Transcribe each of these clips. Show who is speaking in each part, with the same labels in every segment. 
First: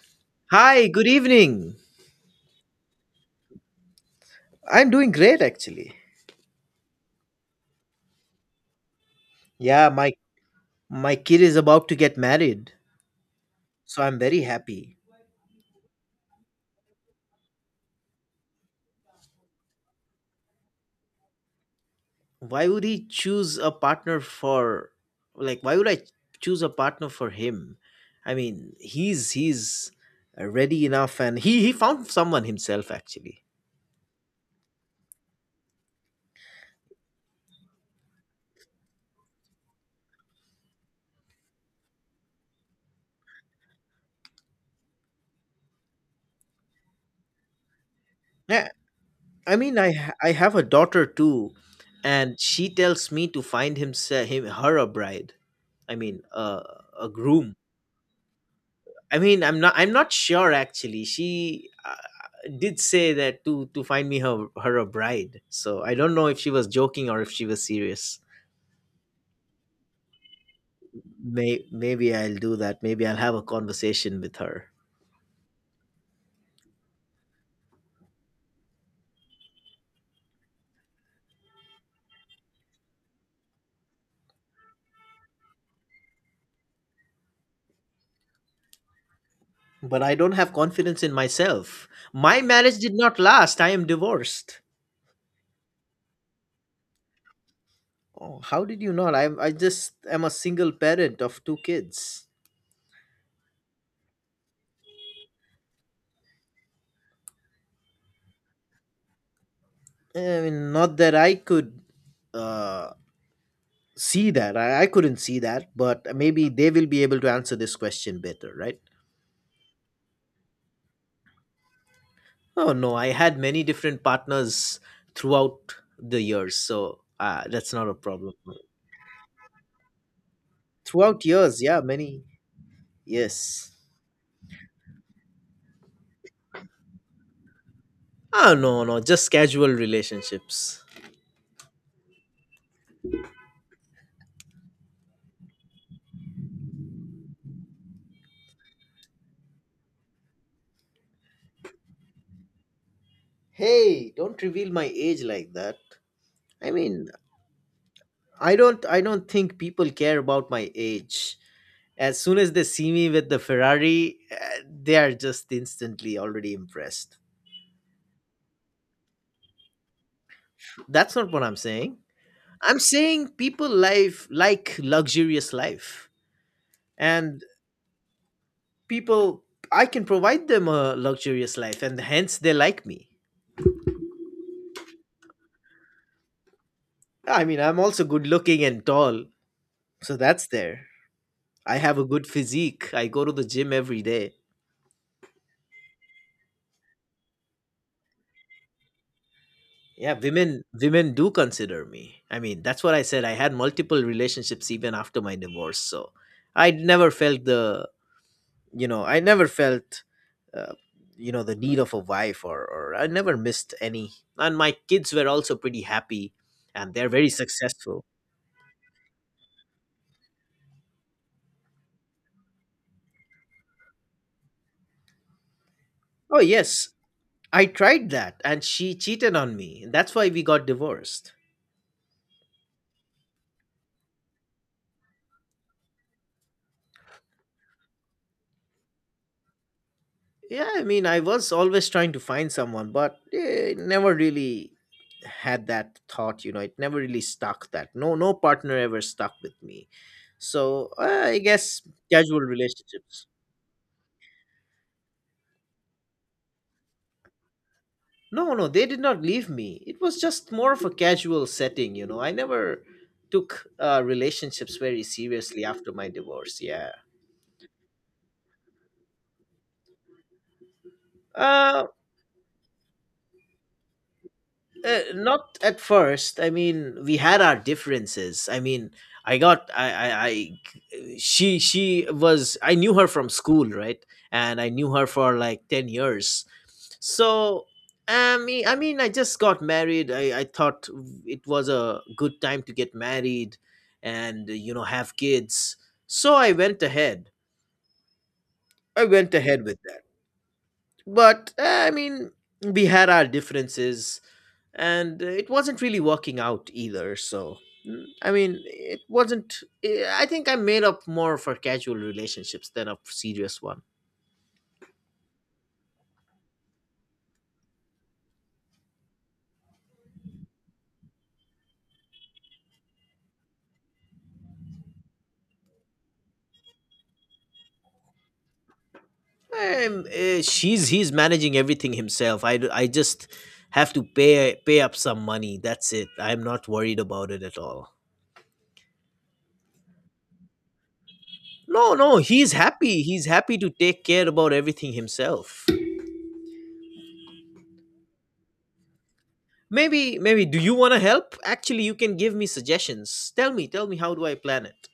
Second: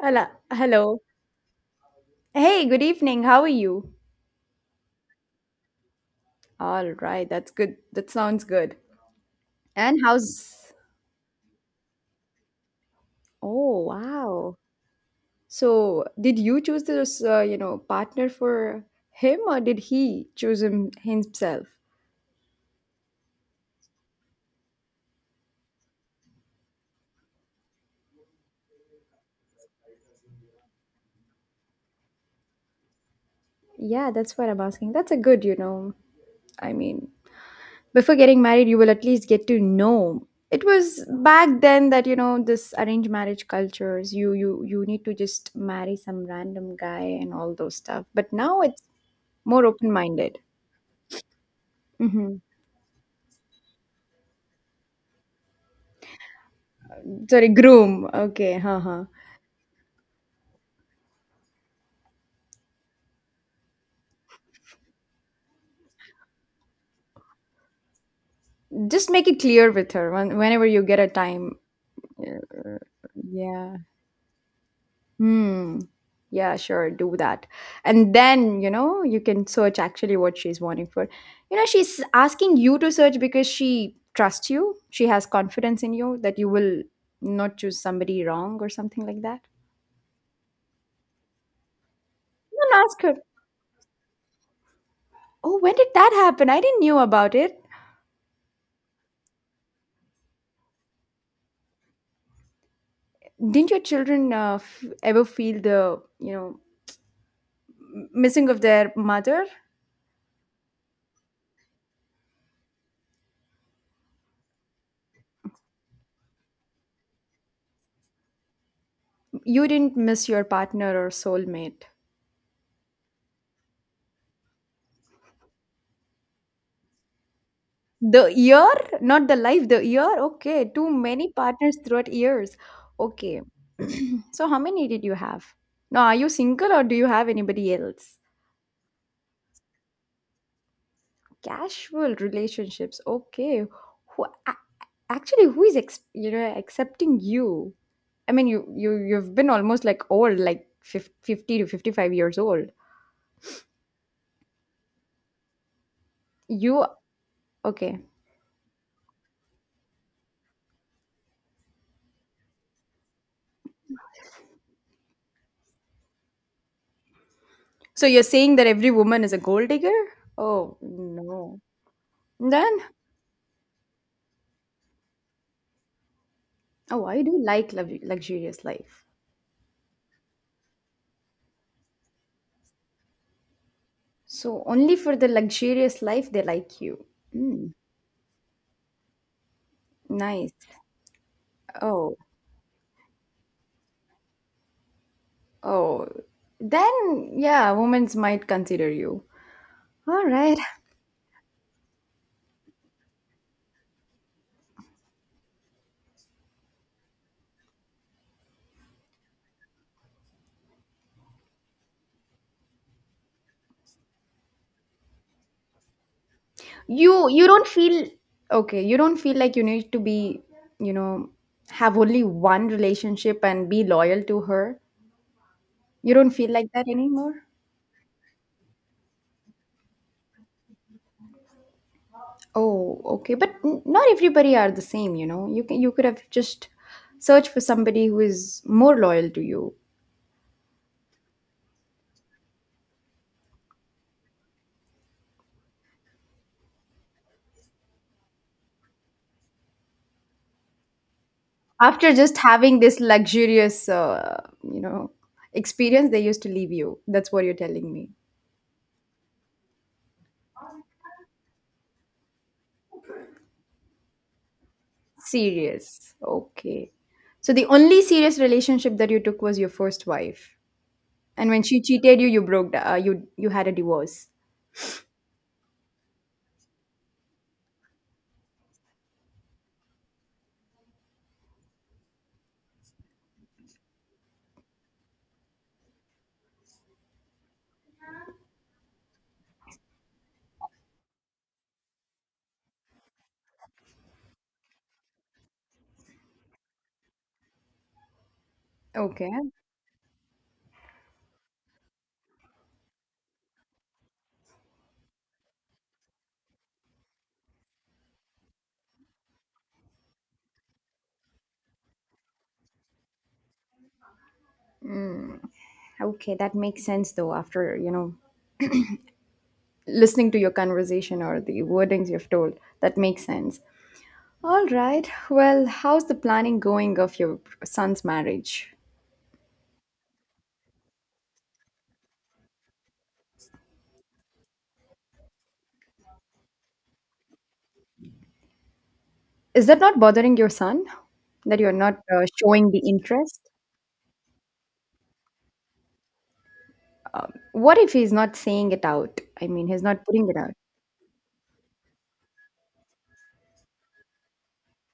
Speaker 1: Hello.
Speaker 2: Hi,
Speaker 1: Hello.
Speaker 2: good evening.
Speaker 1: Hey, good evening. How are you?
Speaker 2: I'm doing great actually.
Speaker 1: All right, that's good. That sounds good.
Speaker 2: Yeah,
Speaker 1: And
Speaker 2: my
Speaker 1: how's…
Speaker 2: my kid is about to get married,
Speaker 1: Oh,
Speaker 2: so I'm very
Speaker 1: wow.
Speaker 2: happy.
Speaker 1: So, did you choose this, partner for him, or did he choose him himself?
Speaker 2: Why would he choose a partner for like why would I choose a partner for him? I mean, he's ready enough and he found someone himself actually.
Speaker 1: Yeah, that's what I'm asking. That's a good, I mean, before getting married, you will at least get to know. It was back then that, you know, this arranged marriage cultures, you need to just marry some random guy and all those stuff. But now
Speaker 2: Yeah,
Speaker 1: it's…
Speaker 2: I
Speaker 1: More
Speaker 2: mean I
Speaker 1: open-minded.
Speaker 2: have a daughter too and
Speaker 1: Mhm.
Speaker 2: she tells me to find him, se- him her a bride. I mean, a
Speaker 1: Sorry,
Speaker 2: groom.
Speaker 1: groom. Okay, huh. huh.
Speaker 2: I mean, I'm not. I'm not sure actually. She did say that to find me her a bride. So I don't know if she was joking or if she was serious.
Speaker 1: Just make it clear with her whenever you get a time.
Speaker 2: Maybe I'll
Speaker 1: Yeah.
Speaker 2: do that. Maybe I'll have a
Speaker 1: Yeah.
Speaker 2: conversation with her.
Speaker 1: Hmm. Yeah, sure, do that. And then, you know, you can search actually what she's wanting for. You know, she's asking you to search because she trusts you. She has confidence in you that you will not choose somebody wrong or something like that.
Speaker 2: But I don't have confidence in myself. My marriage
Speaker 1: Then
Speaker 2: did
Speaker 1: ask her,
Speaker 2: not last. I am divorced.
Speaker 1: "Oh, when did that happen? I didn't knew about it."
Speaker 2: Oh, how did you not? I just am a single parent of two kids.
Speaker 1: Didn't your children ever feel the, missing of their mother?
Speaker 2: I mean, not that I could uh, see that. I couldn't see that, but maybe they will be able to answer this question better, right?
Speaker 1: You didn't miss your partner or soulmate?
Speaker 2: Oh no, I had many different partners throughout the years, so that's not a
Speaker 1: The
Speaker 2: problem.
Speaker 1: year, not the life, the year. Okay, too
Speaker 2: Throughout
Speaker 1: many
Speaker 2: years,
Speaker 1: partners
Speaker 2: yeah,
Speaker 1: throughout
Speaker 2: many,
Speaker 1: years. Okay.
Speaker 2: yes.
Speaker 1: So how many did you have? Now are you single, or do you have anybody else?
Speaker 2: No, just casual relationships.
Speaker 1: Casual relationships. Okay. who a- Actually, who is you know, accepting you? I mean, you've been almost like old, like 50 to 55 years old.
Speaker 2: Hey, don't reveal my age like that. I
Speaker 1: You…
Speaker 2: mean,
Speaker 1: okay.
Speaker 2: I don't think people care about my age. As soon as they see me with the Ferrari, they are just instantly already impressed.
Speaker 1: So you're saying that every woman is a gold digger? Oh,
Speaker 2: That's not what I'm
Speaker 1: no.
Speaker 2: saying.
Speaker 1: Then,
Speaker 2: I'm saying people life like luxurious life,
Speaker 1: oh, I do
Speaker 2: and
Speaker 1: like luxurious life.
Speaker 2: people I can provide them a luxurious life, and hence they like me.
Speaker 1: So only for the luxurious life they like you.
Speaker 2: I mean,
Speaker 1: Mm,
Speaker 2: I'm also good looking and tall, so that's
Speaker 1: nice.
Speaker 2: there. I have a
Speaker 1: Oh,
Speaker 2: good physique. I go to the gym every day.
Speaker 1: oh. Then, yeah, women might consider you.
Speaker 2: Yeah,
Speaker 1: All right.
Speaker 2: women do consider me. I mean, that's what I said. I had multiple relationships even after my divorce, so I never felt the I never felt uh, the need of a wife, or I never missed any. And my kids were also pretty happy, and they're
Speaker 1: You
Speaker 2: very
Speaker 1: you don't
Speaker 2: successful.
Speaker 1: feel… okay, you don't feel like you need to you know, have only one relationship and be loyal to her. You don't
Speaker 2: Oh
Speaker 1: feel like that
Speaker 2: yes,
Speaker 1: anymore?
Speaker 2: I tried that and she cheated on me. That's why we got divorced.
Speaker 1: Oh, okay. But not everybody are the same, you know. You could have just searched for somebody who is more loyal to you.
Speaker 2: Yeah, I mean I was always trying to find someone, but it never really had that thought, it never really stuck. That no no partner ever stuck with me, so I guess
Speaker 1: After just
Speaker 2: casual
Speaker 1: having this
Speaker 2: relationships.
Speaker 1: luxurious, experience, they used to leave you. That's what you're telling me.
Speaker 2: No, no, they did not leave me. It was just more of a casual setting, you know. I never took relationships very seriously after my
Speaker 1: Serious.
Speaker 2: divorce. Yeah.
Speaker 1: Okay. So the only serious relationship that you took was your first wife, and when she
Speaker 2: Uh,
Speaker 1: cheated you, you broke. You you had a divorce.
Speaker 2: not at first. I mean, we had our differences. I mean, I got, I She was, I knew her from school, right? And I knew her for like 10 years. So I mean, I just got married. I thought it was a good time to get married and you know have kids, so I
Speaker 1: Okay.
Speaker 2: went ahead with that. But I mean, we had our differences and it wasn't really working out either. So I mean, it wasn't eh, I think I made up more for casual relationships than a serious one.
Speaker 1: Okay, that makes sense though. After, you know, listening to your conversation or the wordings you've told, that makes sense. All right. Well, how's the planning going of your son's marriage?
Speaker 2: I'm, eh, she's He's managing everything himself. I just have to pay up some money. That's it. I'm not worried about it at all.
Speaker 1: Is that not bothering your son that you're
Speaker 2: No,
Speaker 1: not
Speaker 2: no, he's
Speaker 1: showing the
Speaker 2: happy. He's
Speaker 1: interest?
Speaker 2: happy to take care about everything himself.
Speaker 1: What if he's not saying it out? I mean, he's not
Speaker 2: maybe
Speaker 1: putting it
Speaker 2: maybe
Speaker 1: out.
Speaker 2: do you want to help actually. You can give me suggestions. Tell me how do I plan it.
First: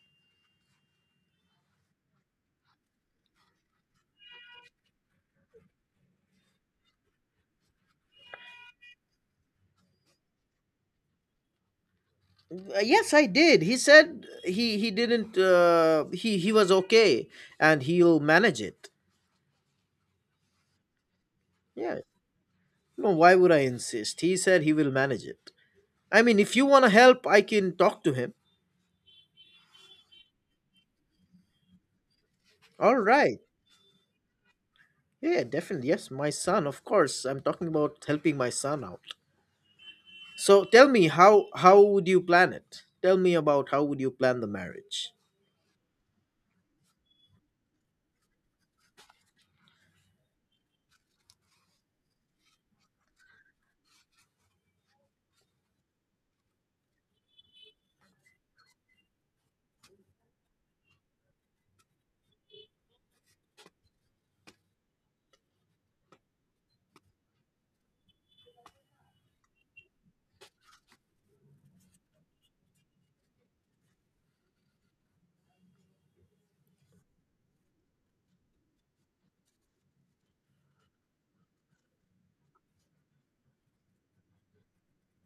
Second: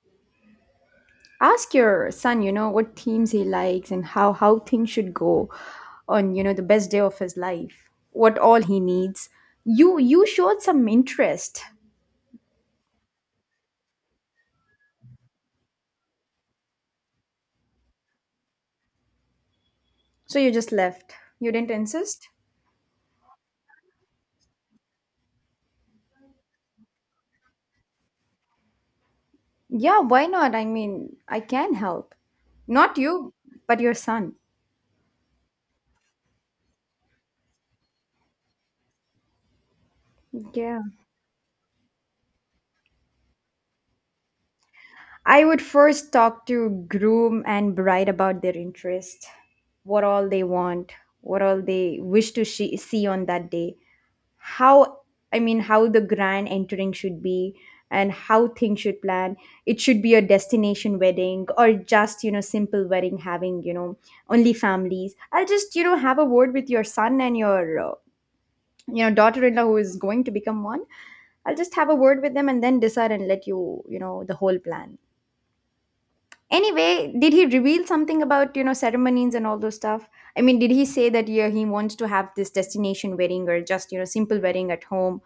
Speaker 1: Ask your son, you know, what themes he likes and how things should go on, you know, the best day of his life. What all he needs. You showed some interest,
Speaker 2: Yes, I did. He said he didn't. He was okay, and he'll manage it.
Speaker 1: so you just left. You didn't
Speaker 2: Yeah.
Speaker 1: insist.
Speaker 2: No, why would I insist? He said he will manage it. I mean, if you want to help, I can talk to him.
Speaker 1: Yeah, why not? I mean, I can help.
Speaker 2: All
Speaker 1: Not you,
Speaker 2: right.
Speaker 1: but your son.
Speaker 2: Yeah, definitely. Yes, my son. Of course, I'm talking about helping my son out. So
Speaker 1: Yeah.
Speaker 2: tell me how would you plan it? Tell me about how would you plan the marriage?
Speaker 1: I would first talk to groom and bride about their interest, what all they want, what all they wish to see on that day, how… I mean, how the grand entering should be and how things should plan. It should be a destination wedding, or just, you know, simple wedding having, you know, only families. I'll just, you know, have a word with your son and your daughter-in-law who is going to become one. I'll just have a word with them and then decide and let you, you know, the whole plan. Anyway, did he reveal something about, you know, ceremonies and all those stuff? I mean, did he say that yeah, he wants to have this destination wedding, or just, you know, simple wedding at home,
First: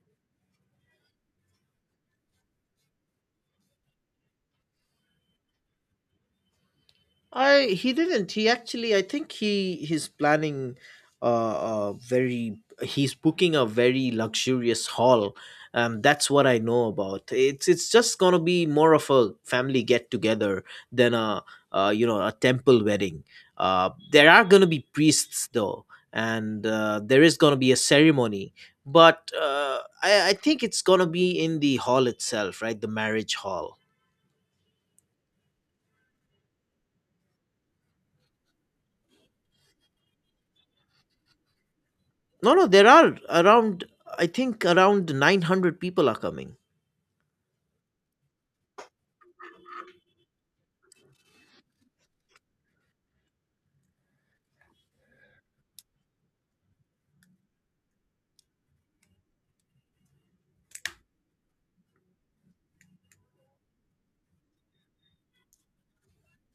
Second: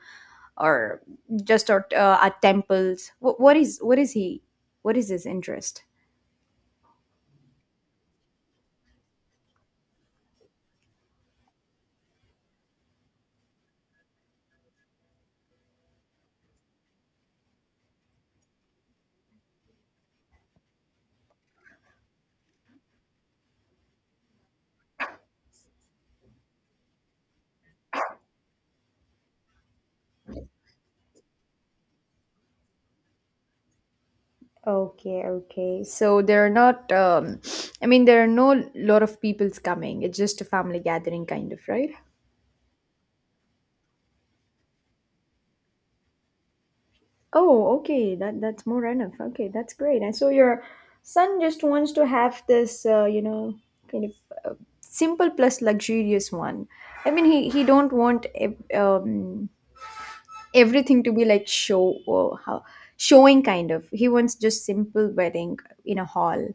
Speaker 1: or just at temples? What is he, what is his interest?
Speaker 2: I he didn't. He actually, I think he's planning a very. He's booking a very luxurious hall. That's what I know about. It's just gonna be more of a family get together than a you know, a temple wedding. There are gonna be priests though, and there is gonna be a ceremony. But I think it's gonna be in the hall itself, right? The marriage hall.
Speaker 1: Okay, okay, so there are not, um, I mean, there are no lot of peoples coming. It's just a family gathering kind of, right?
Speaker 2: No, no, there are around, I think around 900 people are coming.
Speaker 1: Oh, okay. That that's more enough. Okay, that's great. And so your son just wants to have this, kind of uh, simple plus luxurious one. I mean, he don't want everything to be like show or how showing kind of. He wants just simple wedding in a hall,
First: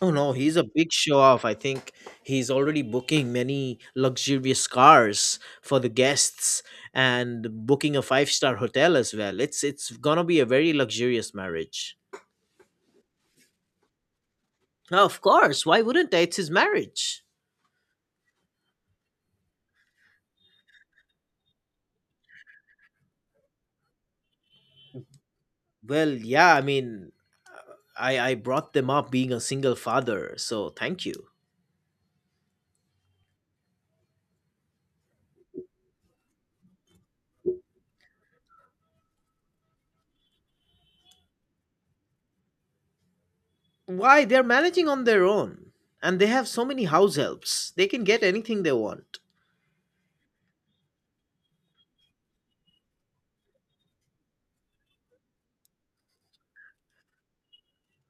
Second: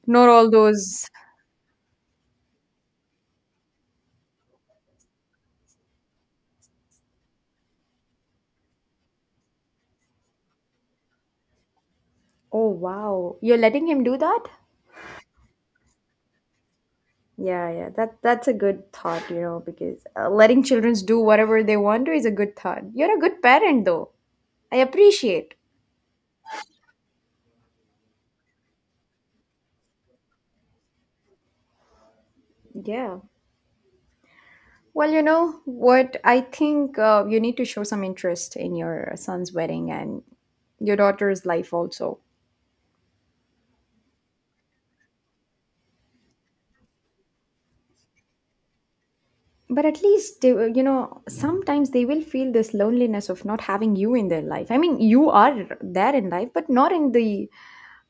Speaker 2: Oh
Speaker 1: not
Speaker 2: no,
Speaker 1: all
Speaker 2: he's a big
Speaker 1: those.
Speaker 2: show off. I think he's already booking many luxurious cars for the guests and booking a five-star hotel as well. It's gonna be a very luxurious marriage.
Speaker 1: Oh wow, you're letting him do that?
Speaker 2: Of course, why wouldn't I? It's his marriage.
Speaker 1: Yeah, yeah. That that's a good thought, you know, because letting children do whatever they want to is a good thought. You're a good parent, though. I appreciate.
Speaker 2: Well, yeah, I mean, I brought them up being a single father, so thank you.
Speaker 1: Yeah. Well, you know what? I think you need to show some interest in your son's wedding and your daughter's life also.
Speaker 2: Why? They're managing on their own. And they have so many house helps. They can get anything they want.
Speaker 1: But at least, you know, sometimes they will feel this loneliness of not having you in their life. I mean, you are there in life, but not in the,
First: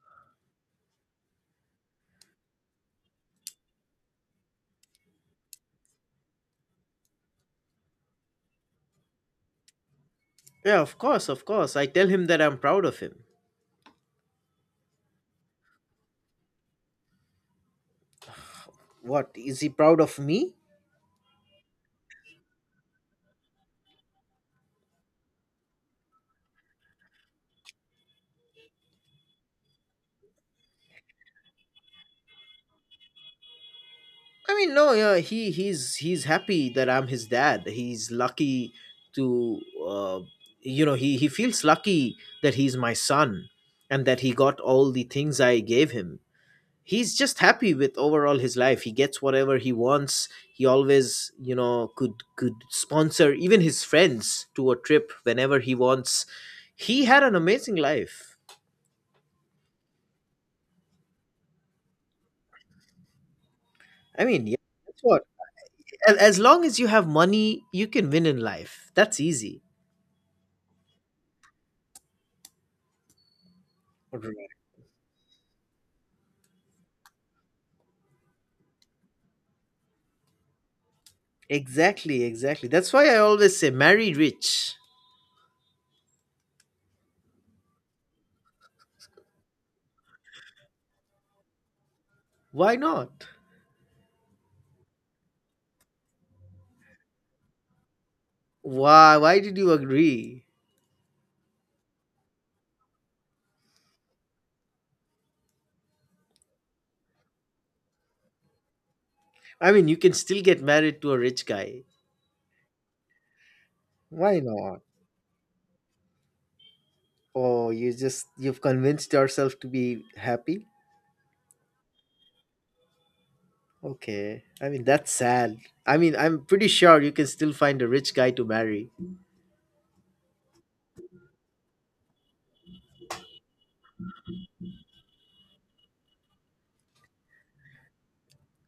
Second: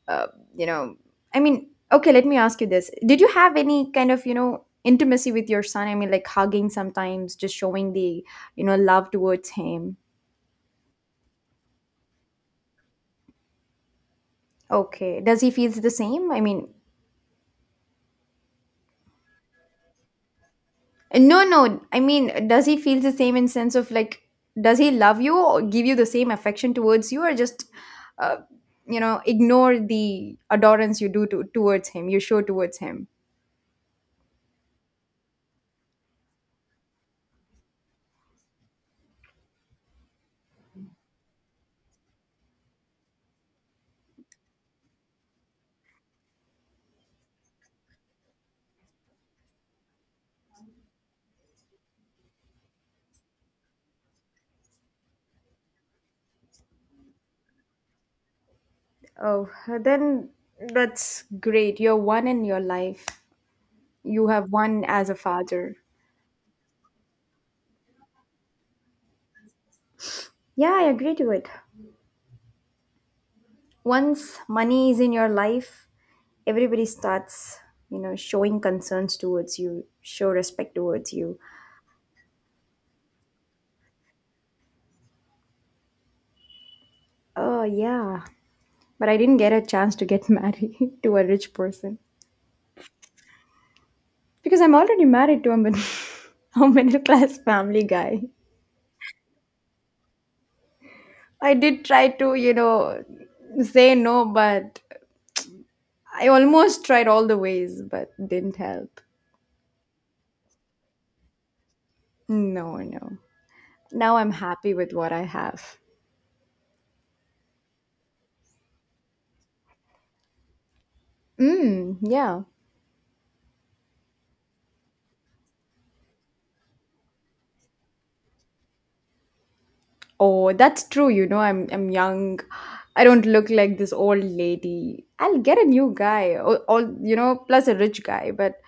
Speaker 1: uh, you know, I mean, okay, let me ask you this. Did you have any kind of, you know, intimacy with your son? I mean, like hugging sometimes, just showing the, you know, love towards him.
Speaker 2: Yeah, of course, of course. I tell him that I'm proud of him.
Speaker 1: Okay. Does he feels the same? I mean…
Speaker 2: What? Is he proud of me?
Speaker 1: No, no. I mean, does he feel the same in sense of like, does he love you or give you the same affection towards you, or just, uh, you know, ignore the adorance you do towards him, you show towards him?
Speaker 2: I mean, no, yeah, he's happy that I'm his dad. He's lucky to uh, you know, he feels lucky that he's my son and that he got all the things I gave him. He's just happy with overall his life. He gets whatever he wants. He always, you know, could sponsor even his friends to a trip whenever he wants. He had an amazing life.
Speaker 1: Oh, then that's great. You're one in your life.
Speaker 2: I
Speaker 1: You
Speaker 2: mean,
Speaker 1: have
Speaker 2: yeah,
Speaker 1: one
Speaker 2: that's
Speaker 1: as a
Speaker 2: what.
Speaker 1: father.
Speaker 2: As long as you have money, you can win in life. That's easy.
Speaker 1: Yeah, I agree to it. Once
Speaker 2: Right.
Speaker 1: money is in your life, everybody starts, you know, showing concerns towards you, show respect towards you.
Speaker 2: Exactly. That's why I always say marry rich.
Speaker 1: Oh, yeah. But I didn't get a chance to get married to a rich person
Speaker 2: Why not?
Speaker 1: because I'm already married to a a middle class family guy.
Speaker 2: Why did you agree?
Speaker 1: I did try to, you know, say no, but I almost tried all the ways, but didn't help.
Speaker 2: I mean, you can still get married to a rich guy.
Speaker 1: No, no. Now I'm
Speaker 2: Why
Speaker 1: happy
Speaker 2: not?
Speaker 1: with what I have.
Speaker 2: Oh, you just you've convinced yourself to be happy?
Speaker 1: Mm, yeah.
Speaker 2: Okay. I mean, that's sad. I mean, I'm pretty sure you can still find a rich guy to marry.
Speaker 1: Oh, that's true. You know, I'm young. I don't look like this old lady. I'll get a new guy, or you know, plus a rich guy, but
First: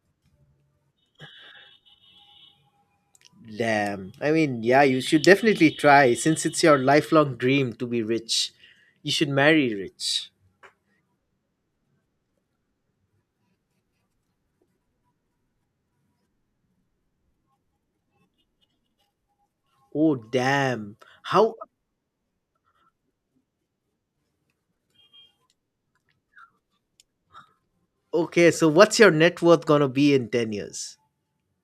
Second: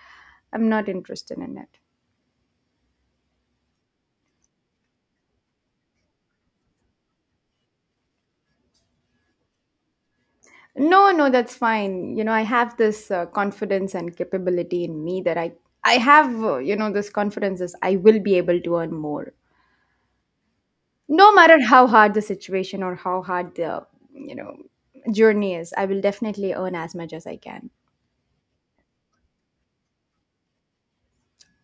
Speaker 1: I'm not interested in it.
Speaker 2: Damn. I mean, yeah, you should definitely try since it's your lifelong dream to be rich. You should marry rich.
Speaker 1: No, no, that's fine. You know, I have this confidence and capability in me that I have, you know, this confidence is I will be able to earn more.
Speaker 2: Oh, damn.
Speaker 1: No
Speaker 2: How.
Speaker 1: matter how hard the situation or how hard the, you know, journey is, I will definitely earn as much as I can.
Speaker 2: Okay, so what's your net worth going to be in 10 years?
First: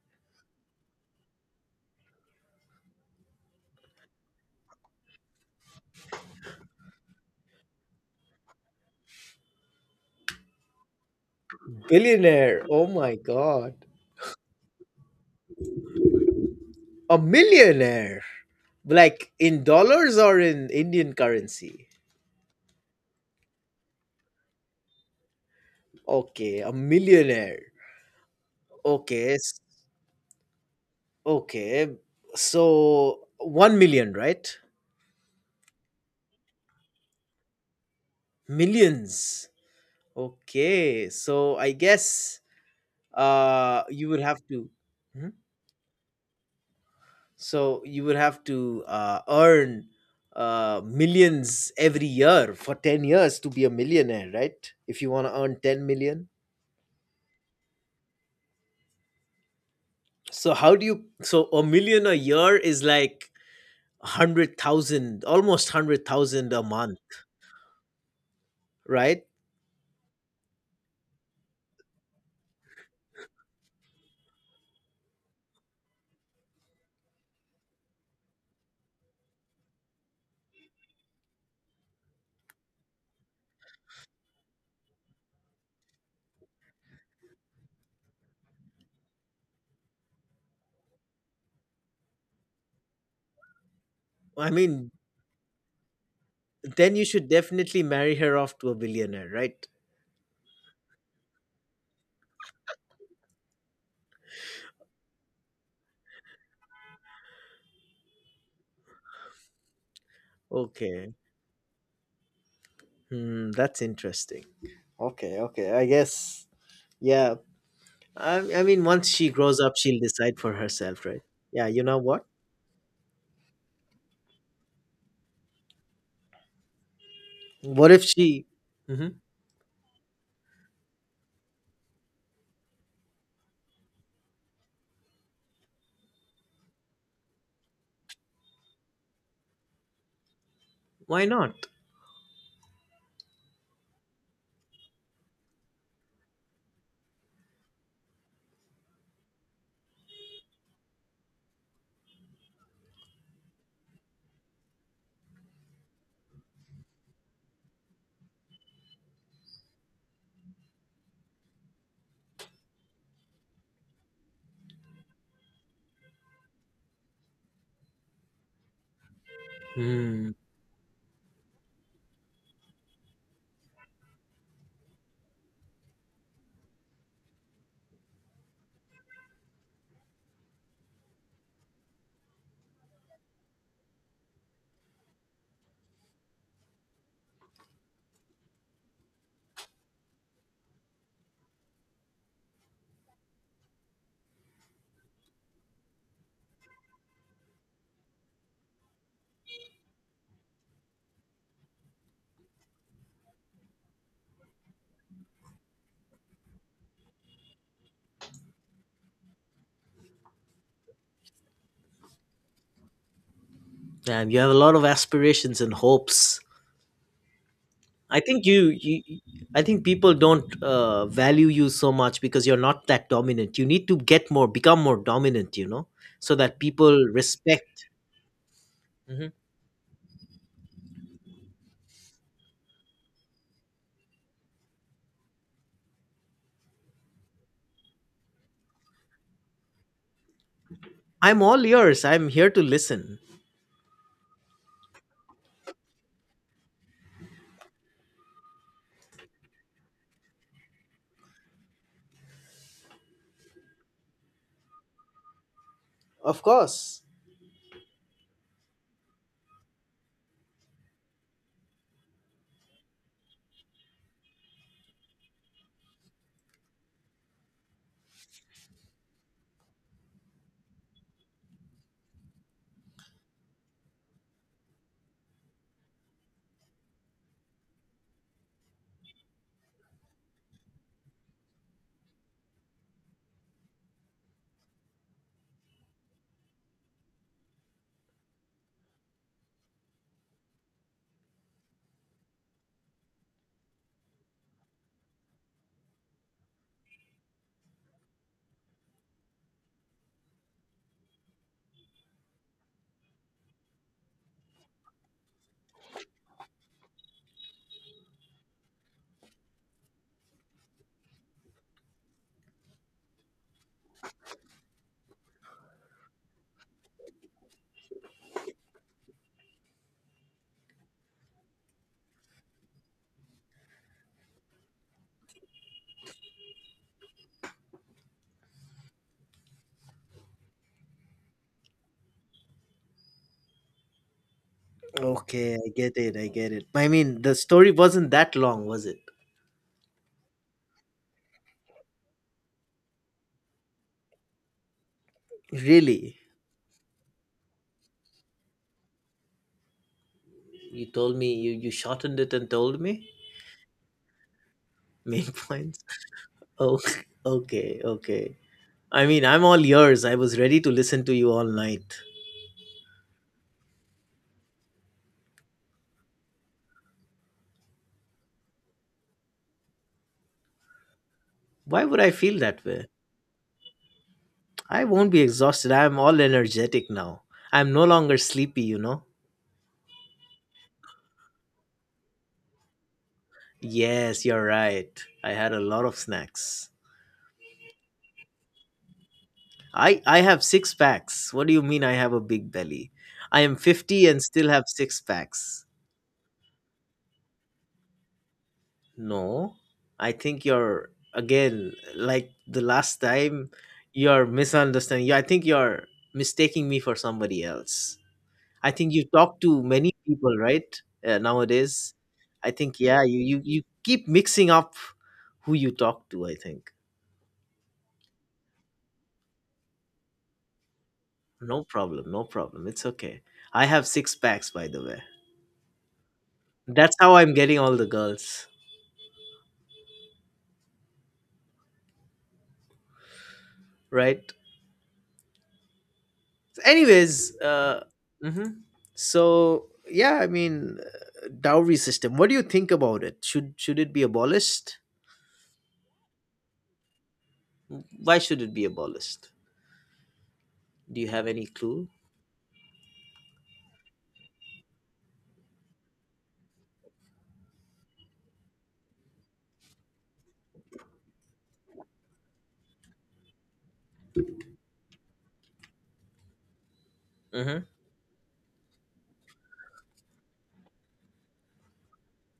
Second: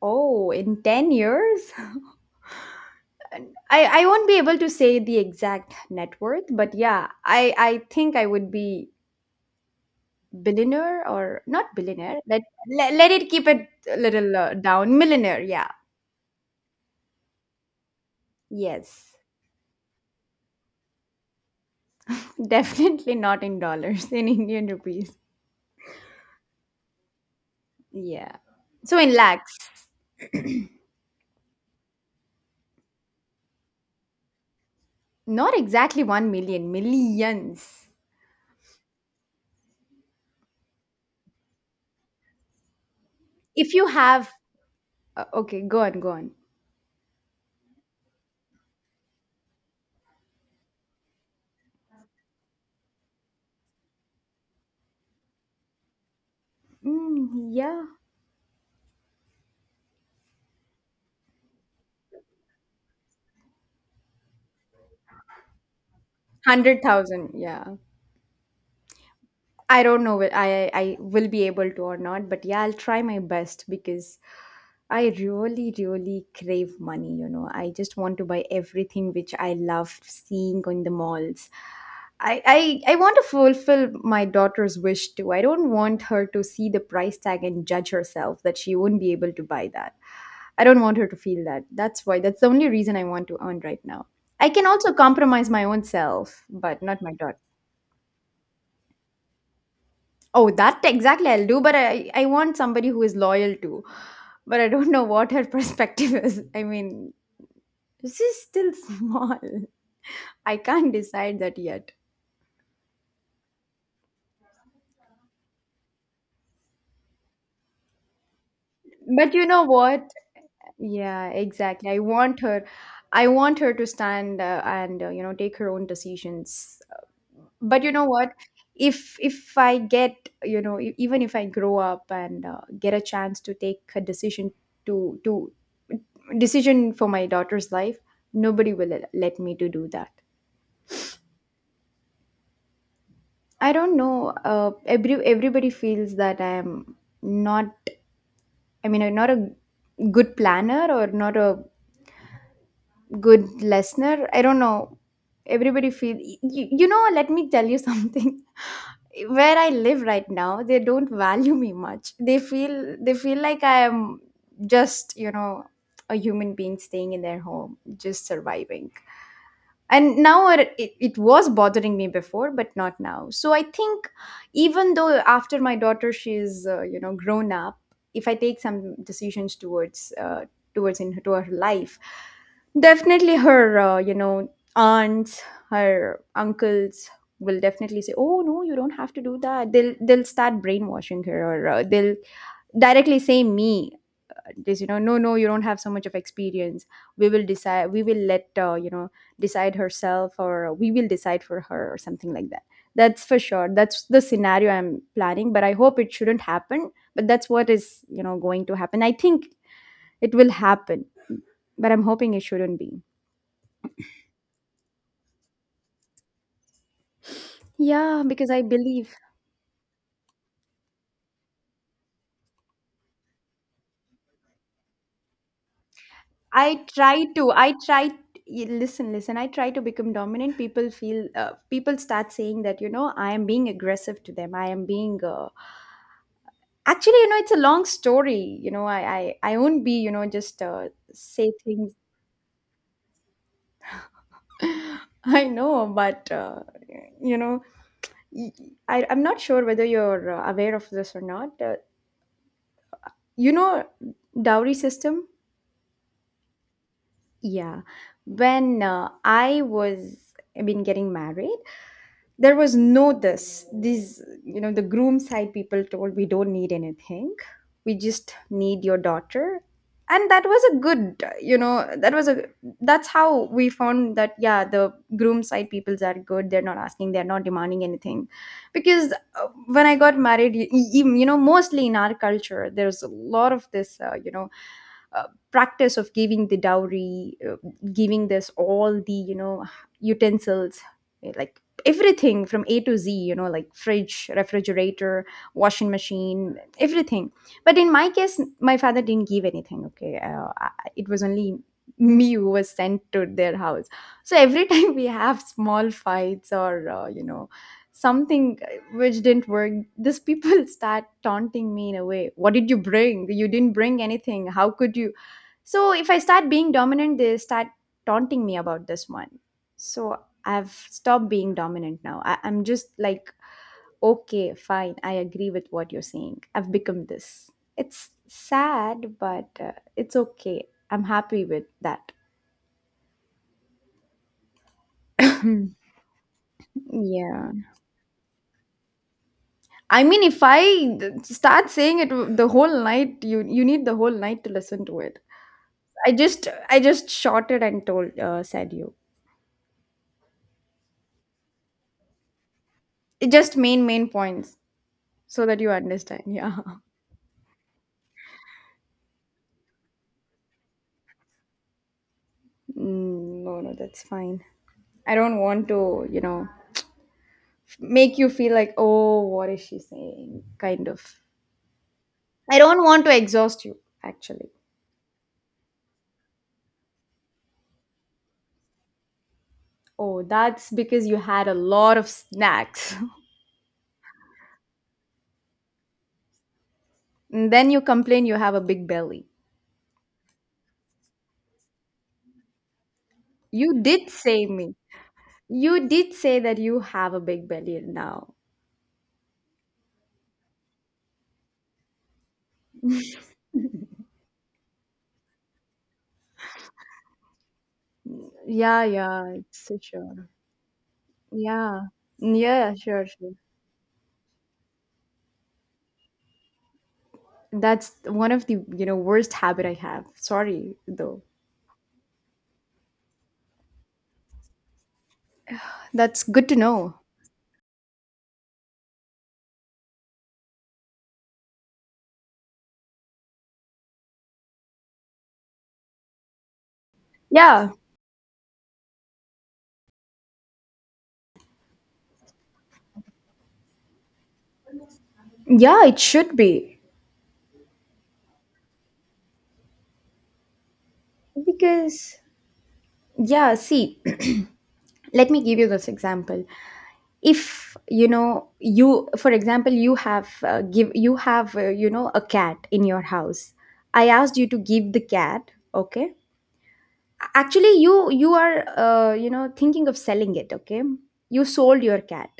Speaker 1: Oh, in 10 years? I won't be able to say the exact net worth, but yeah, I think I would be billionaire or not billionaire.
Speaker 2: Billionaire. Oh
Speaker 1: Let
Speaker 2: my
Speaker 1: it keep it
Speaker 2: god.
Speaker 1: a little down. Millionaire, yeah.
Speaker 2: A millionaire.
Speaker 1: Yes.
Speaker 2: Like in dollars or in Indian currency?
Speaker 1: Definitely not in dollars, in Indian rupees.
Speaker 2: Okay, a millionaire.
Speaker 1: Yeah. So in
Speaker 2: Okay.
Speaker 1: lakhs,
Speaker 2: s- Okay. So 1 million, right?
Speaker 1: not exactly 1 million, millions.
Speaker 2: Millions. Okay. So I guess
Speaker 1: If you
Speaker 2: you would
Speaker 1: have,
Speaker 2: have to Mhm.
Speaker 1: okay, go on, go on.
Speaker 2: So you would have to earn millions every year for 10 years to be a millionaire, right? If you want to earn 10 million.
Speaker 1: Mm, yeah.
Speaker 2: So how do you, so a million a year is like 100,000, almost 100,000 a month,
Speaker 1: 100,000, yeah.
Speaker 2: right?
Speaker 1: I don't know I will be able to or not, but yeah, I'll try my best because I really, really crave money, you know. I just want to buy everything which I love seeing in the malls. I, I want to fulfill my daughter's wish too. I don't want her to see the price tag and judge herself that she won't be able to buy that. I don't want her to feel that. That's the only reason I want to earn right now. I
Speaker 2: I
Speaker 1: can
Speaker 2: mean,
Speaker 1: also compromise my own self, but
Speaker 2: then
Speaker 1: not
Speaker 2: you
Speaker 1: my
Speaker 2: should
Speaker 1: daughter.
Speaker 2: definitely marry her off to a billionaire, right?
Speaker 1: Oh, that exactly I'll do, but I want somebody who is loyal to. But I don't know what her perspective is. I mean, this is still small. I can't
Speaker 2: Okay.
Speaker 1: decide that yet.
Speaker 2: Hmm, that's interesting. Okay, okay. I guess yeah. I mean once she
Speaker 1: But you
Speaker 2: grows
Speaker 1: know
Speaker 2: up, she'll
Speaker 1: what?
Speaker 2: decide for herself, right?
Speaker 1: Yeah,
Speaker 2: Yeah, you
Speaker 1: exactly.
Speaker 2: know
Speaker 1: I
Speaker 2: what?
Speaker 1: want her. I want her to stand and you know, take her own decisions. But
Speaker 2: What
Speaker 1: you
Speaker 2: if
Speaker 1: know what?
Speaker 2: she. Hmm.
Speaker 1: If I get, you know, even if I grow up and get a chance to take a decision to decision for my daughter's life, nobody will let me to do that.
Speaker 2: Why not?
Speaker 1: I don't know. Everybody feels that I am not… I mean, I'm not a good planner or not a good listener. I don't know. Everybody feel you, you know. Let me tell you something. Where I live right now, they don't value me much. They feel like I am just a human being staying in their home, just surviving. And
Speaker 2: Hmm.
Speaker 1: now it was bothering me before but not now, so I think even though after my daughter, she's grown up, if I take some decisions towards in to her life, definitely her aunts, her uncles will definitely say, "Oh no, you don't have to do that." They'll start brainwashing her, or they'll directly say me, just no, no, you don't have so much of experience. We will decide we will let decide herself, or we will decide for her, or something like that. That's for sure, that's the scenario I'm planning, but I hope it shouldn't happen, but that's what is going to happen, I think. It will happen, but I'm hoping it shouldn't be.
Speaker 2: Man, you have a lot of aspirations and hopes. I
Speaker 1: Yeah,
Speaker 2: think
Speaker 1: because I
Speaker 2: you, you
Speaker 1: believe.
Speaker 2: I think people don't value you so much because you're not that dominant. You need to become more dominant, you know, so that
Speaker 1: I
Speaker 2: people
Speaker 1: try to I
Speaker 2: respect.
Speaker 1: try y- Listen,
Speaker 2: Mhm.
Speaker 1: listen, I try to become dominant. People start saying that I am being aggressive to them, I am being actually, it's a long story. I won't be, just
Speaker 2: I'm
Speaker 1: say
Speaker 2: all
Speaker 1: things.
Speaker 2: ears. I'm here to listen.
Speaker 1: I know, but you know, y- I'm not sure whether you're aware of this or not. You know, Dowry system.
Speaker 2: Of course.
Speaker 1: Yeah, when I mean, getting married, there was no this these the groom side people told, "We don't need anything, we just need your daughter." And that was a good, you know that was a that's how we found that, yeah, the groom side peoples are good, they're not asking, they're not demanding anything. Because when I got married, mostly in our culture there's a lot of this uh, practice of giving the dowry, giving this all the utensils, like everything from a to z, like fridge, refrigerator, washing machine, everything. But in my case, my father didn't give anything, okay? It was only me who was sent to their house. So every time we have small fights or something which didn't work, these people start taunting me in a way, "What did you bring? You didn't bring anything. How could you?" So if I start being dominant, they start taunting me about this one. So I've stopped being dominant now. I'm just like, "Okay, fine, I agree with what you're saying." I've become this. It's sad, but it's okay. I'm happy with that.
Speaker 2: Okay, I get it. I get it. I mean, the
Speaker 1: yeah,
Speaker 2: story wasn't that long, was it?
Speaker 1: I mean, if I start saying it, the whole night, you need the whole night to listen to it. I
Speaker 2: Really?
Speaker 1: just I just shorted and told said you.
Speaker 2: You told me you shortened it and told me
Speaker 1: It just main points
Speaker 2: main
Speaker 1: so that you
Speaker 2: points.
Speaker 1: understand. Yeah.
Speaker 2: Oh, okay, okay. I mean, I'm all ears. I was ready to listen to you all night.
Speaker 1: Mm, no, no, that's fine. I don't want to, make you feel like, "Oh, what is she saying?" kind of.
Speaker 2: Why would I feel
Speaker 1: I
Speaker 2: that
Speaker 1: don't
Speaker 2: way?
Speaker 1: want to exhaust you, actually.
Speaker 2: I won't be exhausted. I'm all energetic now. I'm no longer sleepy, you know?
Speaker 1: Oh, that's because you had a lot of snacks.
Speaker 2: Yes, you're right. I had a lot of snacks.
Speaker 1: and then you complain you have a big belly.
Speaker 2: I have six packs. What do you mean I have a big belly? I am
Speaker 1: You
Speaker 2: 50
Speaker 1: did
Speaker 2: and
Speaker 1: say
Speaker 2: still have
Speaker 1: me.
Speaker 2: six packs.
Speaker 1: You did say that you have a big belly now.
Speaker 2: No. I think you're again like the last time you're misunderstanding. You I think you're mistaking me for somebody else. I
Speaker 1: Yeah,
Speaker 2: think you
Speaker 1: yeah,
Speaker 2: talk
Speaker 1: it's
Speaker 2: to
Speaker 1: so
Speaker 2: many
Speaker 1: sure.
Speaker 2: people, right?
Speaker 1: Yeah.
Speaker 2: Nowadays. I
Speaker 1: Yeah,
Speaker 2: think yeah,
Speaker 1: sure,
Speaker 2: you
Speaker 1: sure.
Speaker 2: you you keep mixing up who you talk to, I think.
Speaker 1: That's one of the, worst habit I have. Sorry, though.
Speaker 2: No problem, no problem. It's okay. I have six packs by the way.
Speaker 1: That's good to know.
Speaker 2: That's how I'm getting all the girls. Right, so anyways
Speaker 1: Yeah.
Speaker 2: mhm. So yeah, I mean, dowry system, what do you think about it? Should it be abolished?
Speaker 1: Yeah, it should be.
Speaker 2: Why should it be abolished? Do you have any clue?
Speaker 1: Because yeah, see, let me give you this example. If, you, for example, you have give you have, a cat in your house. I asked you to give the cat, okay?
Speaker 2: Hmm,
Speaker 1: Actually, you are, thinking of selling it, okay? You sold your cat.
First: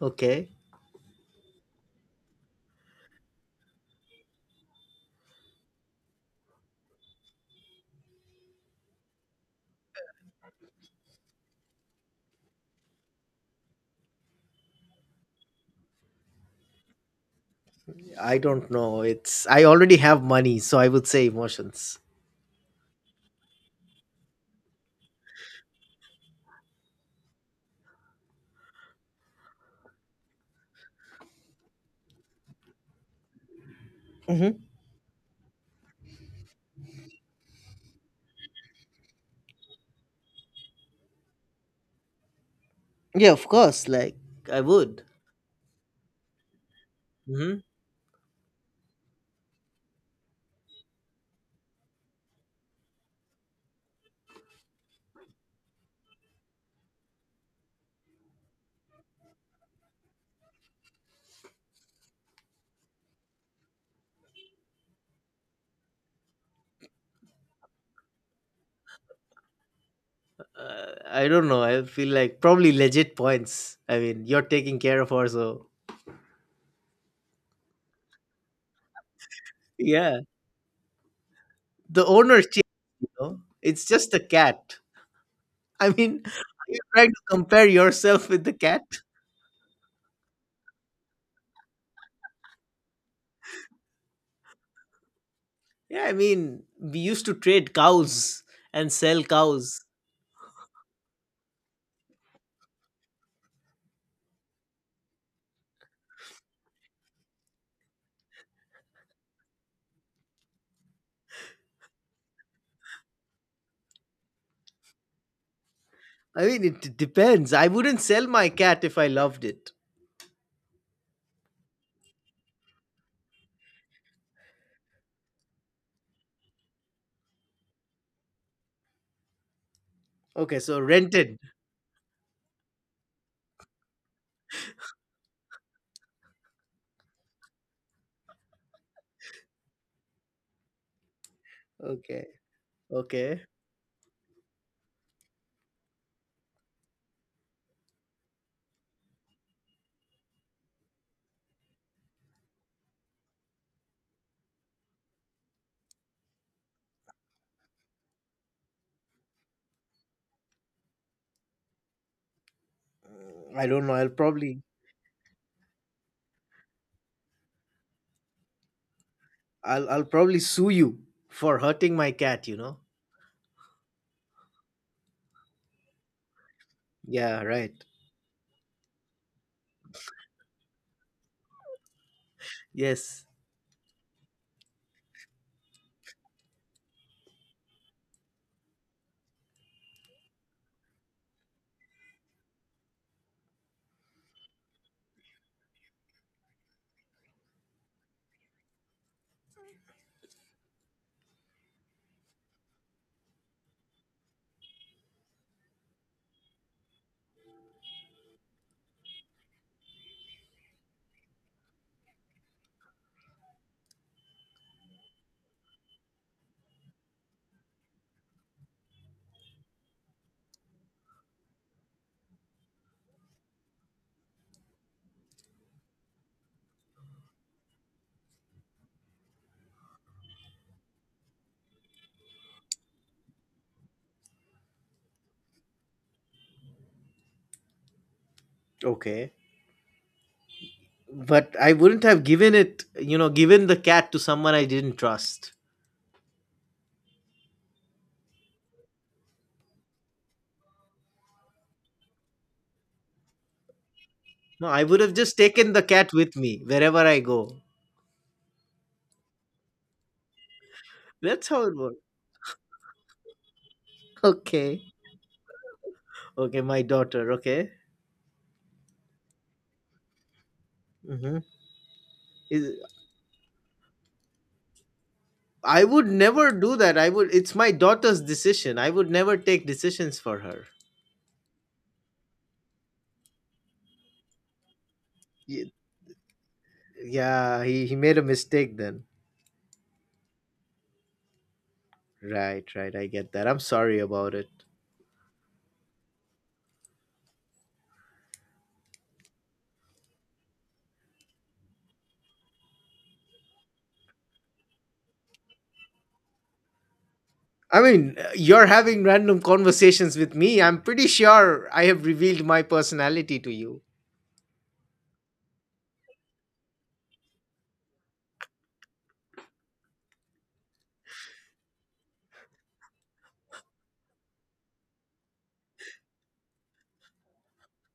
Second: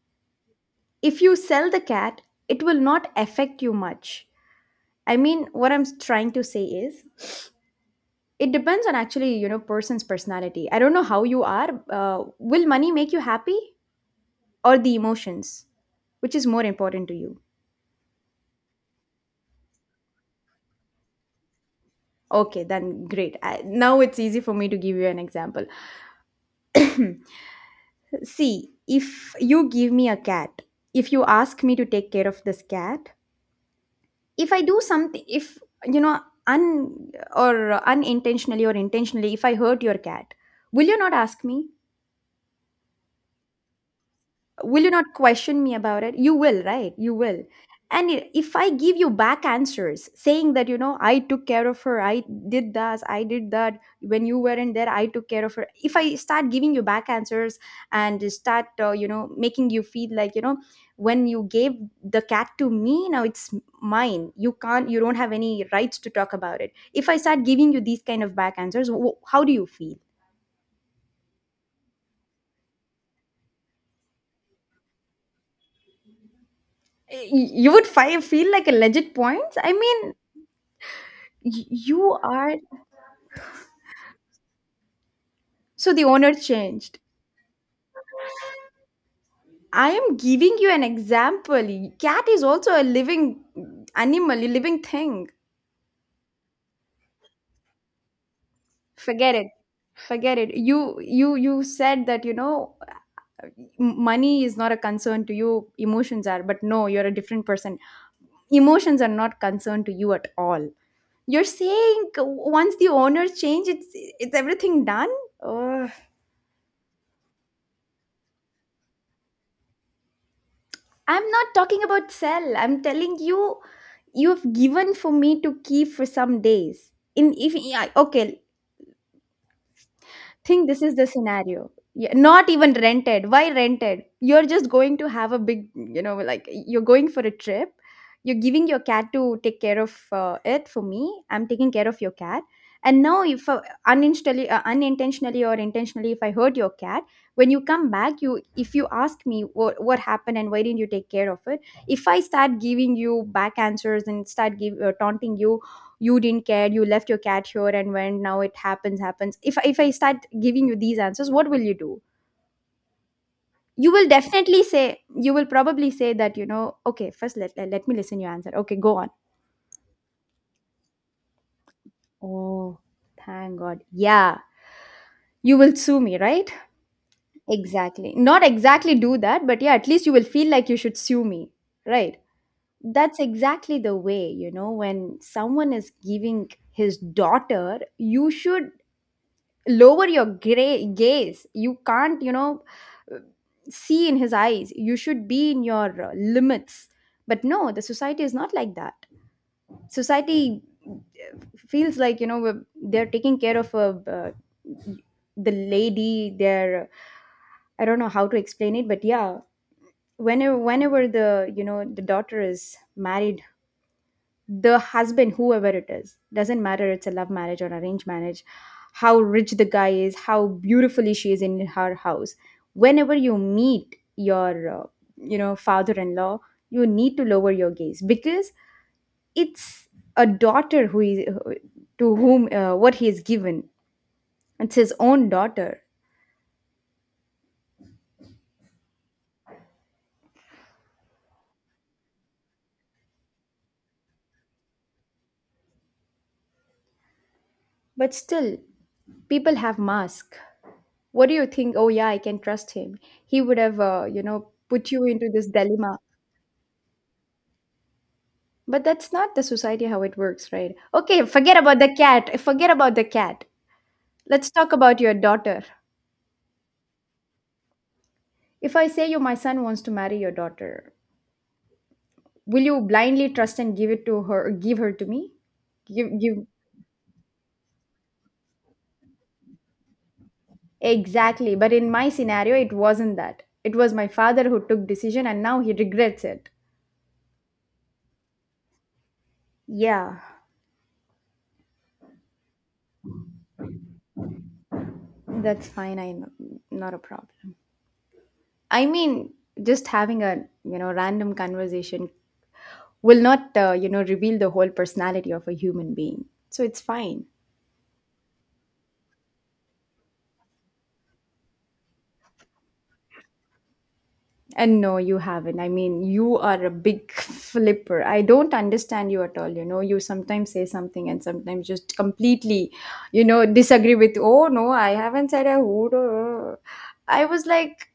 Speaker 2: okay.
Speaker 1: If you sell the cat, it will not affect you much. I mean, what I'm trying to say is, it depends on, actually, person's personality. I don't know how you are. Will money make you happy, or the emotions? Which is more important to you?
Speaker 2: I don't know it's I already have money, so I would say emotions.
Speaker 1: Okay, then great. Now it's easy for me to give you an example. See, if you give me a cat, if you ask me to take care of this cat, if I
Speaker 2: Hmm.
Speaker 1: do something, if you know un or unintentionally or intentionally, if I hurt your cat, will
Speaker 2: Yeah, of course. like i
Speaker 1: you
Speaker 2: would
Speaker 1: not question me about it? You will, right? You will.
Speaker 2: Hmm.
Speaker 1: And if I give you back answers saying that, I took care of her, I did this, I did that, when you weren't there I took care of her. If I start giving you back answers and start making you feel like, when you gave the cat to me, now it's mine, you don't have any rights to talk about it, if I start giving you these kind of back answers, how do you feel?
Speaker 2: Uh, I don't know. I feel like probably legit points. I mean, you're taking care of her, so
Speaker 1: You would feel like a legit point, I mean.
Speaker 2: yeah. The
Speaker 1: You
Speaker 2: owner,
Speaker 1: are.
Speaker 2: you know? It's just a cat. I
Speaker 1: So the
Speaker 2: mean,
Speaker 1: owner
Speaker 2: are you
Speaker 1: changed.
Speaker 2: trying to compare yourself with the cat?
Speaker 1: I am giving you an example. Cat is also a living animal, a living thing.
Speaker 2: Yeah, I mean, we used to trade cows and sell
Speaker 1: Forget it.
Speaker 2: cows.
Speaker 1: Forget it. You said that, money is not a concern to you, emotions are, but no, you're a different person. Emotions are not concern to you at all. You're saying once the owner change, it's everything done? Oh.
Speaker 2: I mean, it depends. I wouldn't sell my cat if I loved it.
Speaker 1: I'm not talking about sell. I'm telling you, you've given for me to keep for some days. In If, yeah, okay,
Speaker 2: Okay,
Speaker 1: think
Speaker 2: so
Speaker 1: this is the
Speaker 2: rented.
Speaker 1: scenario, yeah, not even rented, why rented? You're just going to have a big, like, you're going for a trip, you're giving your cat to take care of it for me. I'm taking care of your
Speaker 2: Okay,
Speaker 1: cat, and now
Speaker 2: okay.
Speaker 1: if unintentionally, or intentionally, if I hurt your cat, when you come back, you if you ask me, what happened and why didn't you take care of it, if I start giving you back answers and start taunting you, "You didn't care, you left your cat here and went, now it happens if I start giving you these answers, what will you do?
Speaker 2: Mm, I don't know.
Speaker 1: you
Speaker 2: I'll
Speaker 1: will
Speaker 2: probably,
Speaker 1: definitely say you will probably say that, "Okay, first let me listen your answer, okay, go on."
Speaker 2: I'll, I'll probably sue you for hurting my cat. You know?
Speaker 1: Oh, thank God, yeah. You will sue me, right?
Speaker 2: Yeah, right.
Speaker 1: Exactly, not exactly do that, but yeah, at least you will feel like you should sue me, right? That's
Speaker 2: Yes.
Speaker 1: exactly the way, when someone is giving his daughter, you should lower your gray gaze, you can't, see in his eyes, you should be in your limits. But no, the society is not like that. Society uh, feels like, they're taking care of uh, the lady, they're, I don't know how to explain it, but yeah, whenever the you know the daughter is married, the husband, whoever it is, doesn't matter, it's a love marriage or arranged marriage, how rich the guy is, how beautifully she is in her house, whenever you meet your father-in-law, you need to lower your gaze because it's a daughter who is, to whom what he is given, it's his own daughter.
Speaker 2: Okay. But I wouldn't have given it, given the cat to someone I didn't trust.
Speaker 1: But still, people have mask. What do you think? Oh yeah, I can trust him. He would have
Speaker 2: No, I
Speaker 1: put
Speaker 2: would
Speaker 1: you
Speaker 2: have
Speaker 1: into
Speaker 2: just
Speaker 1: this
Speaker 2: taken the
Speaker 1: dilemma.
Speaker 2: cat with me wherever I go.
Speaker 1: But that's not the society how it works, right? Okay,
Speaker 2: That's
Speaker 1: forget
Speaker 2: how it
Speaker 1: about the
Speaker 2: works.
Speaker 1: cat. Forget about the cat. Let's talk
Speaker 2: Okay.
Speaker 1: about your daughter.
Speaker 2: Okay, my daughter. Okay.
Speaker 1: If I say you, my son wants to marry your daughter,
Speaker 2: Mm-hmm.
Speaker 1: will
Speaker 2: Is,
Speaker 1: you blindly trust and give her to me?
Speaker 2: I would
Speaker 1: Give
Speaker 2: never do that. I would. It's my daughter's decision. I would never take decisions for her.
Speaker 1: exactly. But in my scenario it wasn't that. It was my father who took decision and now
Speaker 2: Y-
Speaker 1: he regrets it.
Speaker 2: Yeah, he made a mistake then.
Speaker 1: Yeah,
Speaker 2: Right, right. I get that. I'm sorry about it.
Speaker 1: that's fine. I know. Not a problem. I mean, just having a, random conversation will not reveal the whole personality of a human being, so it's fine.
Speaker 2: I mean, you're having random conversations with me. I'm pretty sure I have revealed my personality to you.
Speaker 1: And no, you haven't. I mean, you are a big flipper, I don't understand you at all, you sometimes say something and sometimes just completely disagree with, "Oh no, I haven't said I would," or i was like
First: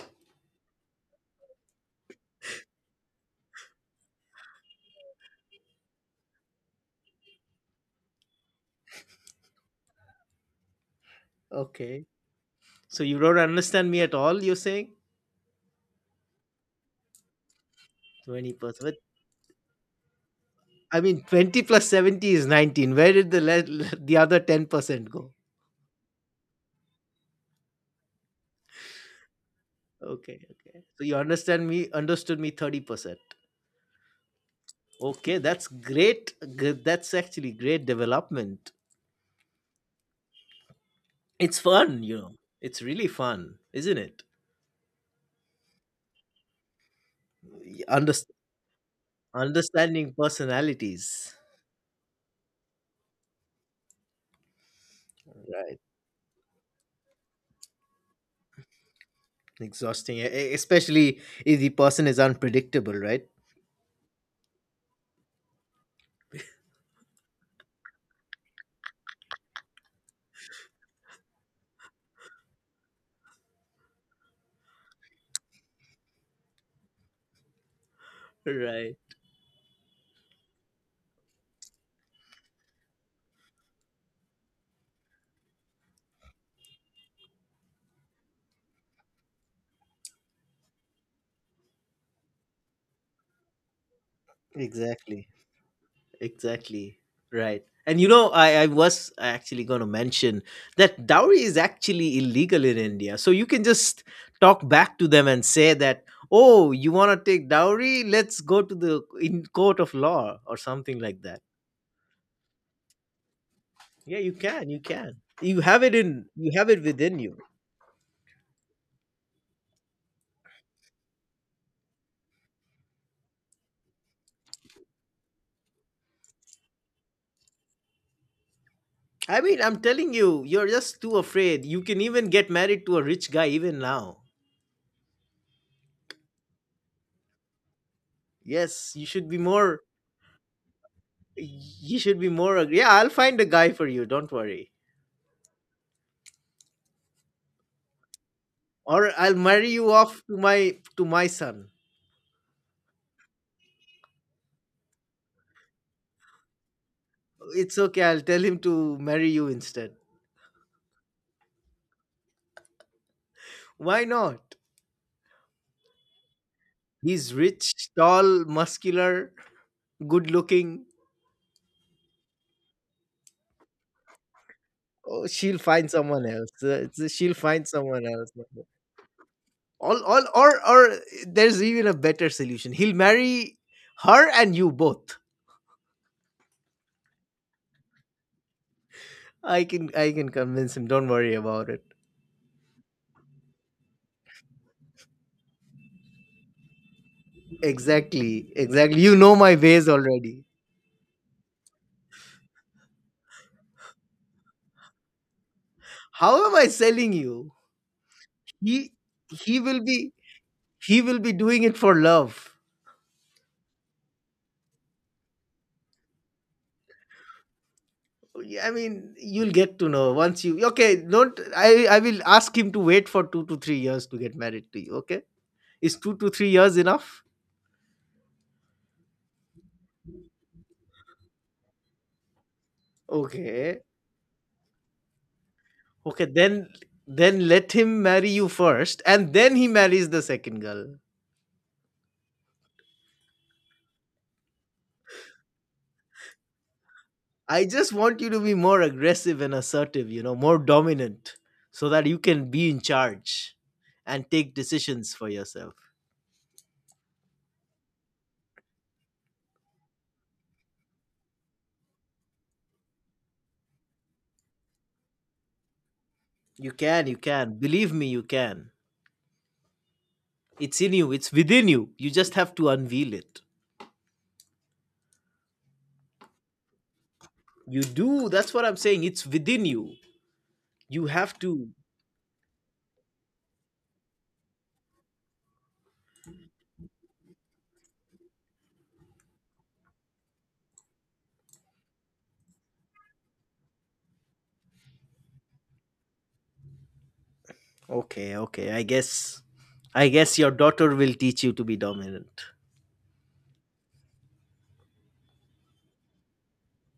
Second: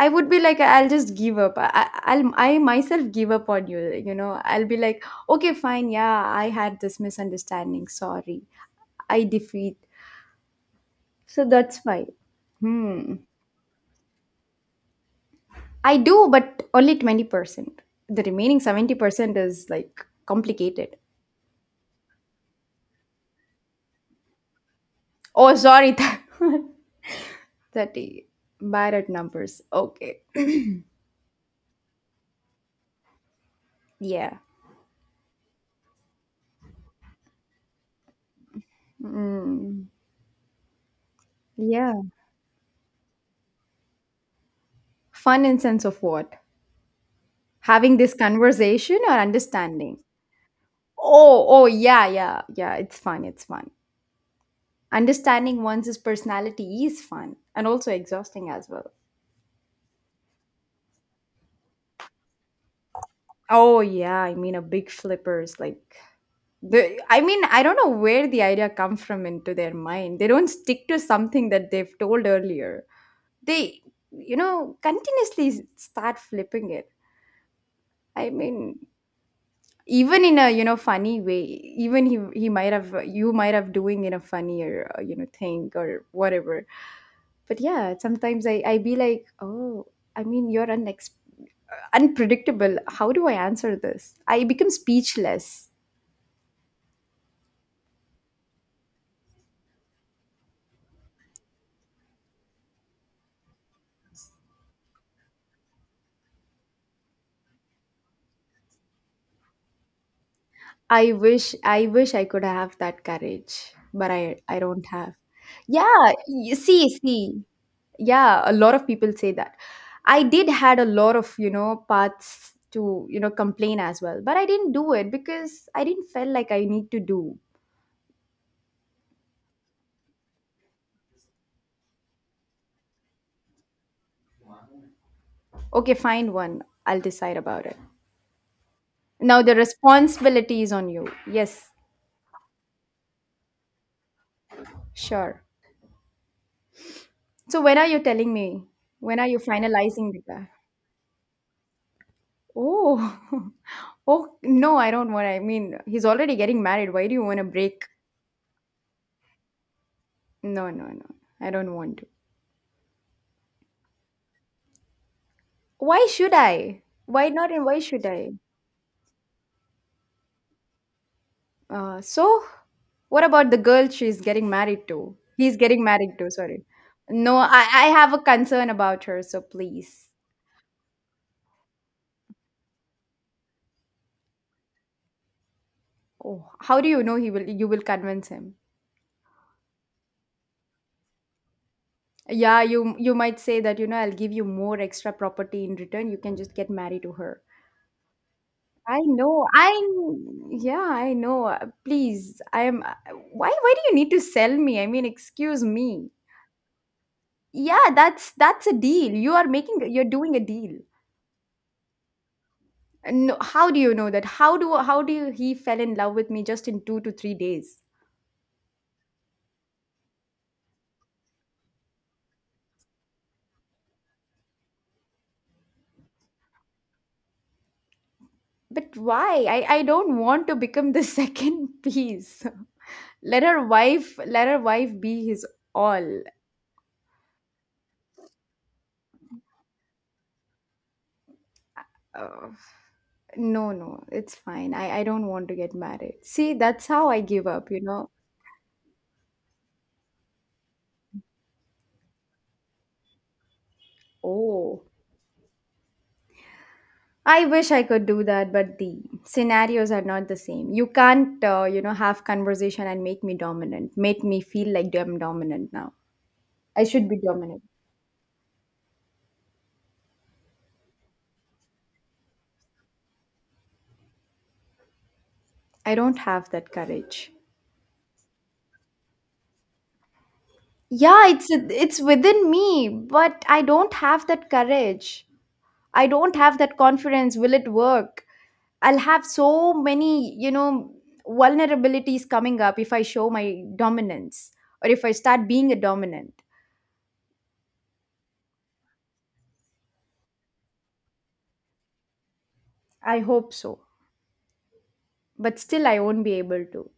Speaker 1: I would be like, I'll just give up. I, myself, give up on you, you know I'll be like, "Okay, fine, yeah, I had this misunderstanding, sorry. I defeat." So that's
Speaker 2: Okay.
Speaker 1: why.
Speaker 2: So
Speaker 1: Hmm.
Speaker 2: you don't understand me at all, you're saying?
Speaker 1: I do, but only 20%. The remaining
Speaker 2: 20%.
Speaker 1: 70% is like complicated.
Speaker 2: I mean, 20 plus 70 is 19. Where did the le- the other 10% go?
Speaker 1: Oh, sorry. 30. Bad at numbers. Okay.
Speaker 2: Okay, okay. So you understood me 30%.
Speaker 1: Yeah.
Speaker 2: Okay, that's great. That's actually great development.
Speaker 1: Mm.
Speaker 2: It's
Speaker 1: Yeah.
Speaker 2: fun, It's really fun, isn't it?
Speaker 1: Fun in sense of what?
Speaker 2: Y-
Speaker 1: Having this
Speaker 2: Underst-
Speaker 1: conversation or understanding?
Speaker 2: Understanding personalities,
Speaker 1: Oh, oh, yeah, yeah, yeah. It's fun. It's fun. Understanding
Speaker 2: right?
Speaker 1: one's personality is fun and also exhausting as well.
Speaker 2: Exhausting, especially if the person is unpredictable, right?
Speaker 1: Oh yeah, I mean, a big flippers like, I mean, I don't know where the idea come from into their mind. They don't stick to something that they've told earlier. They continuously start flipping it. I mean,
Speaker 2: Right.
Speaker 1: even in a funny way. Even he might have you might have doing in a funnier thing or whatever. But yeah, sometimes I be like, "Oh, I mean, you're unpredictable. How do I answer this?" I become
Speaker 2: Exactly.
Speaker 1: speechless.
Speaker 2: Exactly. Right. And you know, I was actually going to mention that dowry is actually illegal in India. So you can just talk back to them and say that, oh, you want to take dowry? Let's go to the in court of law or something
Speaker 1: I
Speaker 2: like that.
Speaker 1: wish I wish I could have that courage, but
Speaker 2: Yeah, you
Speaker 1: I
Speaker 2: can. You
Speaker 1: don't have.
Speaker 2: can. You have
Speaker 1: Yeah,
Speaker 2: you
Speaker 1: you
Speaker 2: have it
Speaker 1: see,
Speaker 2: within you.
Speaker 1: see. Yeah, a lot of people say that. I did had a lot of, paths to, complain as well, but I didn't do it because I didn't feel like I need to do.
Speaker 2: I mean, I'm telling you, you're just too afraid. You can even get married to a rich guy even now.
Speaker 1: Okay, find one. I'll decide about it.
Speaker 2: Yes, you should be
Speaker 1: Now the
Speaker 2: more,
Speaker 1: responsibility is on you. Yes,
Speaker 2: you should be Yeah, I'll find a guy for you. Don't worry.
Speaker 1: sure. So when are you telling me?
Speaker 2: Or
Speaker 1: When are
Speaker 2: I'll
Speaker 1: you
Speaker 2: marry you
Speaker 1: finalizing the
Speaker 2: off to
Speaker 1: car?
Speaker 2: my son.
Speaker 1: Oh, oh no, I don't want. I mean, he's already getting married. Why do you want to
Speaker 2: It's
Speaker 1: break?
Speaker 2: okay. I'll tell him to marry you instead.
Speaker 1: No, no, no. I don't want to.
Speaker 2: Why not?
Speaker 1: Why should I? Why
Speaker 2: He's
Speaker 1: not? And why
Speaker 2: rich,
Speaker 1: should I?
Speaker 2: tall, muscular, good looking.
Speaker 1: So, what about the girl she's getting married to?
Speaker 2: Oh,
Speaker 1: He's
Speaker 2: she'll
Speaker 1: getting
Speaker 2: find
Speaker 1: married
Speaker 2: someone
Speaker 1: to.
Speaker 2: else.
Speaker 1: Sorry.
Speaker 2: She'll
Speaker 1: No,
Speaker 2: find
Speaker 1: I
Speaker 2: someone
Speaker 1: have a
Speaker 2: else.
Speaker 1: concern about her. So
Speaker 2: All,
Speaker 1: please.
Speaker 2: all, or, or there's even a better solution. He'll marry her and you both.
Speaker 1: Oh, how do you know he will? You will convince him.
Speaker 2: I can convince him. Don't worry about it.
Speaker 1: Yeah, you might say that, I'll give you more extra property in return. You can just get married to her.
Speaker 2: Exactly, exactly.
Speaker 1: I
Speaker 2: You know
Speaker 1: know.
Speaker 2: my ways
Speaker 1: I
Speaker 2: already.
Speaker 1: Yeah, I know. Please, I am. Why? Why do you need to sell me? I mean, excuse me.
Speaker 2: How am I selling you?
Speaker 1: Yeah, that's a
Speaker 2: He,
Speaker 1: deal. You are
Speaker 2: he will
Speaker 1: making. You're doing a deal.
Speaker 2: be doing it for love.
Speaker 1: No, how do you know that? He fell in love with me just in 2 to 3 days?
Speaker 2: Yeah, I mean you'll get to know once you okay don't i I will ask him to wait for 2 to 3 years to get married to you. Okay, is 2 to 3 years enough?
Speaker 1: But why? I don't want to become the second piece. Let her
Speaker 2: Okay.
Speaker 1: wife. Let her wife be his all.
Speaker 2: Okay, then let him marry you first and then he marries the second girl.
Speaker 1: Uh, no, no, it's fine. I don't want to get married. See, that's how I give
Speaker 2: I
Speaker 1: up. You
Speaker 2: just
Speaker 1: know.
Speaker 2: want you to be more aggressive and assertive, you know, more dominant, so that you can be in charge and take
Speaker 1: Oh.
Speaker 2: decisions for yourself.
Speaker 1: I wish I could do that, but the scenarios are not the same. You can't, have conversation and make me dominant, make me feel like I'm dominant now.
Speaker 2: You
Speaker 1: I
Speaker 2: can,
Speaker 1: should
Speaker 2: you
Speaker 1: be
Speaker 2: can
Speaker 1: dominant.
Speaker 2: believe me, you can. It's in you, it's within you. You just have to unveil it.
Speaker 1: I don't have that courage.
Speaker 2: You do, that's what I'm saying. It's within you. You
Speaker 1: Yeah,
Speaker 2: have
Speaker 1: it's
Speaker 2: to.
Speaker 1: it's within me, but I don't have that courage. I don't have that confidence. Will it work? I'll have so many, vulnerabilities coming up if I show my dominance or if I start being a dominant.
Speaker 2: Okay, okay. I guess your daughter will teach you to be dominant.
Speaker 1: I hope so, but still I won't be able to.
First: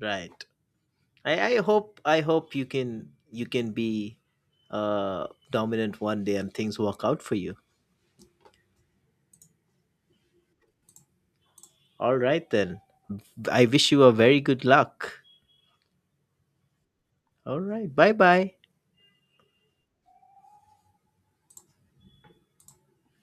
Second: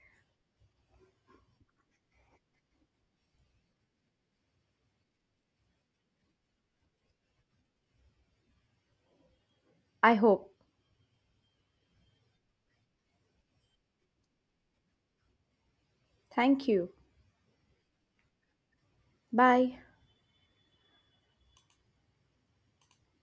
Speaker 2: Right. I hope you can be dominant one day and things work out for you.
Speaker 1: I hope.
Speaker 2: All right, then. I wish you a very good luck.
Speaker 1: Thank you.
Speaker 2: All right. Bye bye.
Speaker 1: Bye.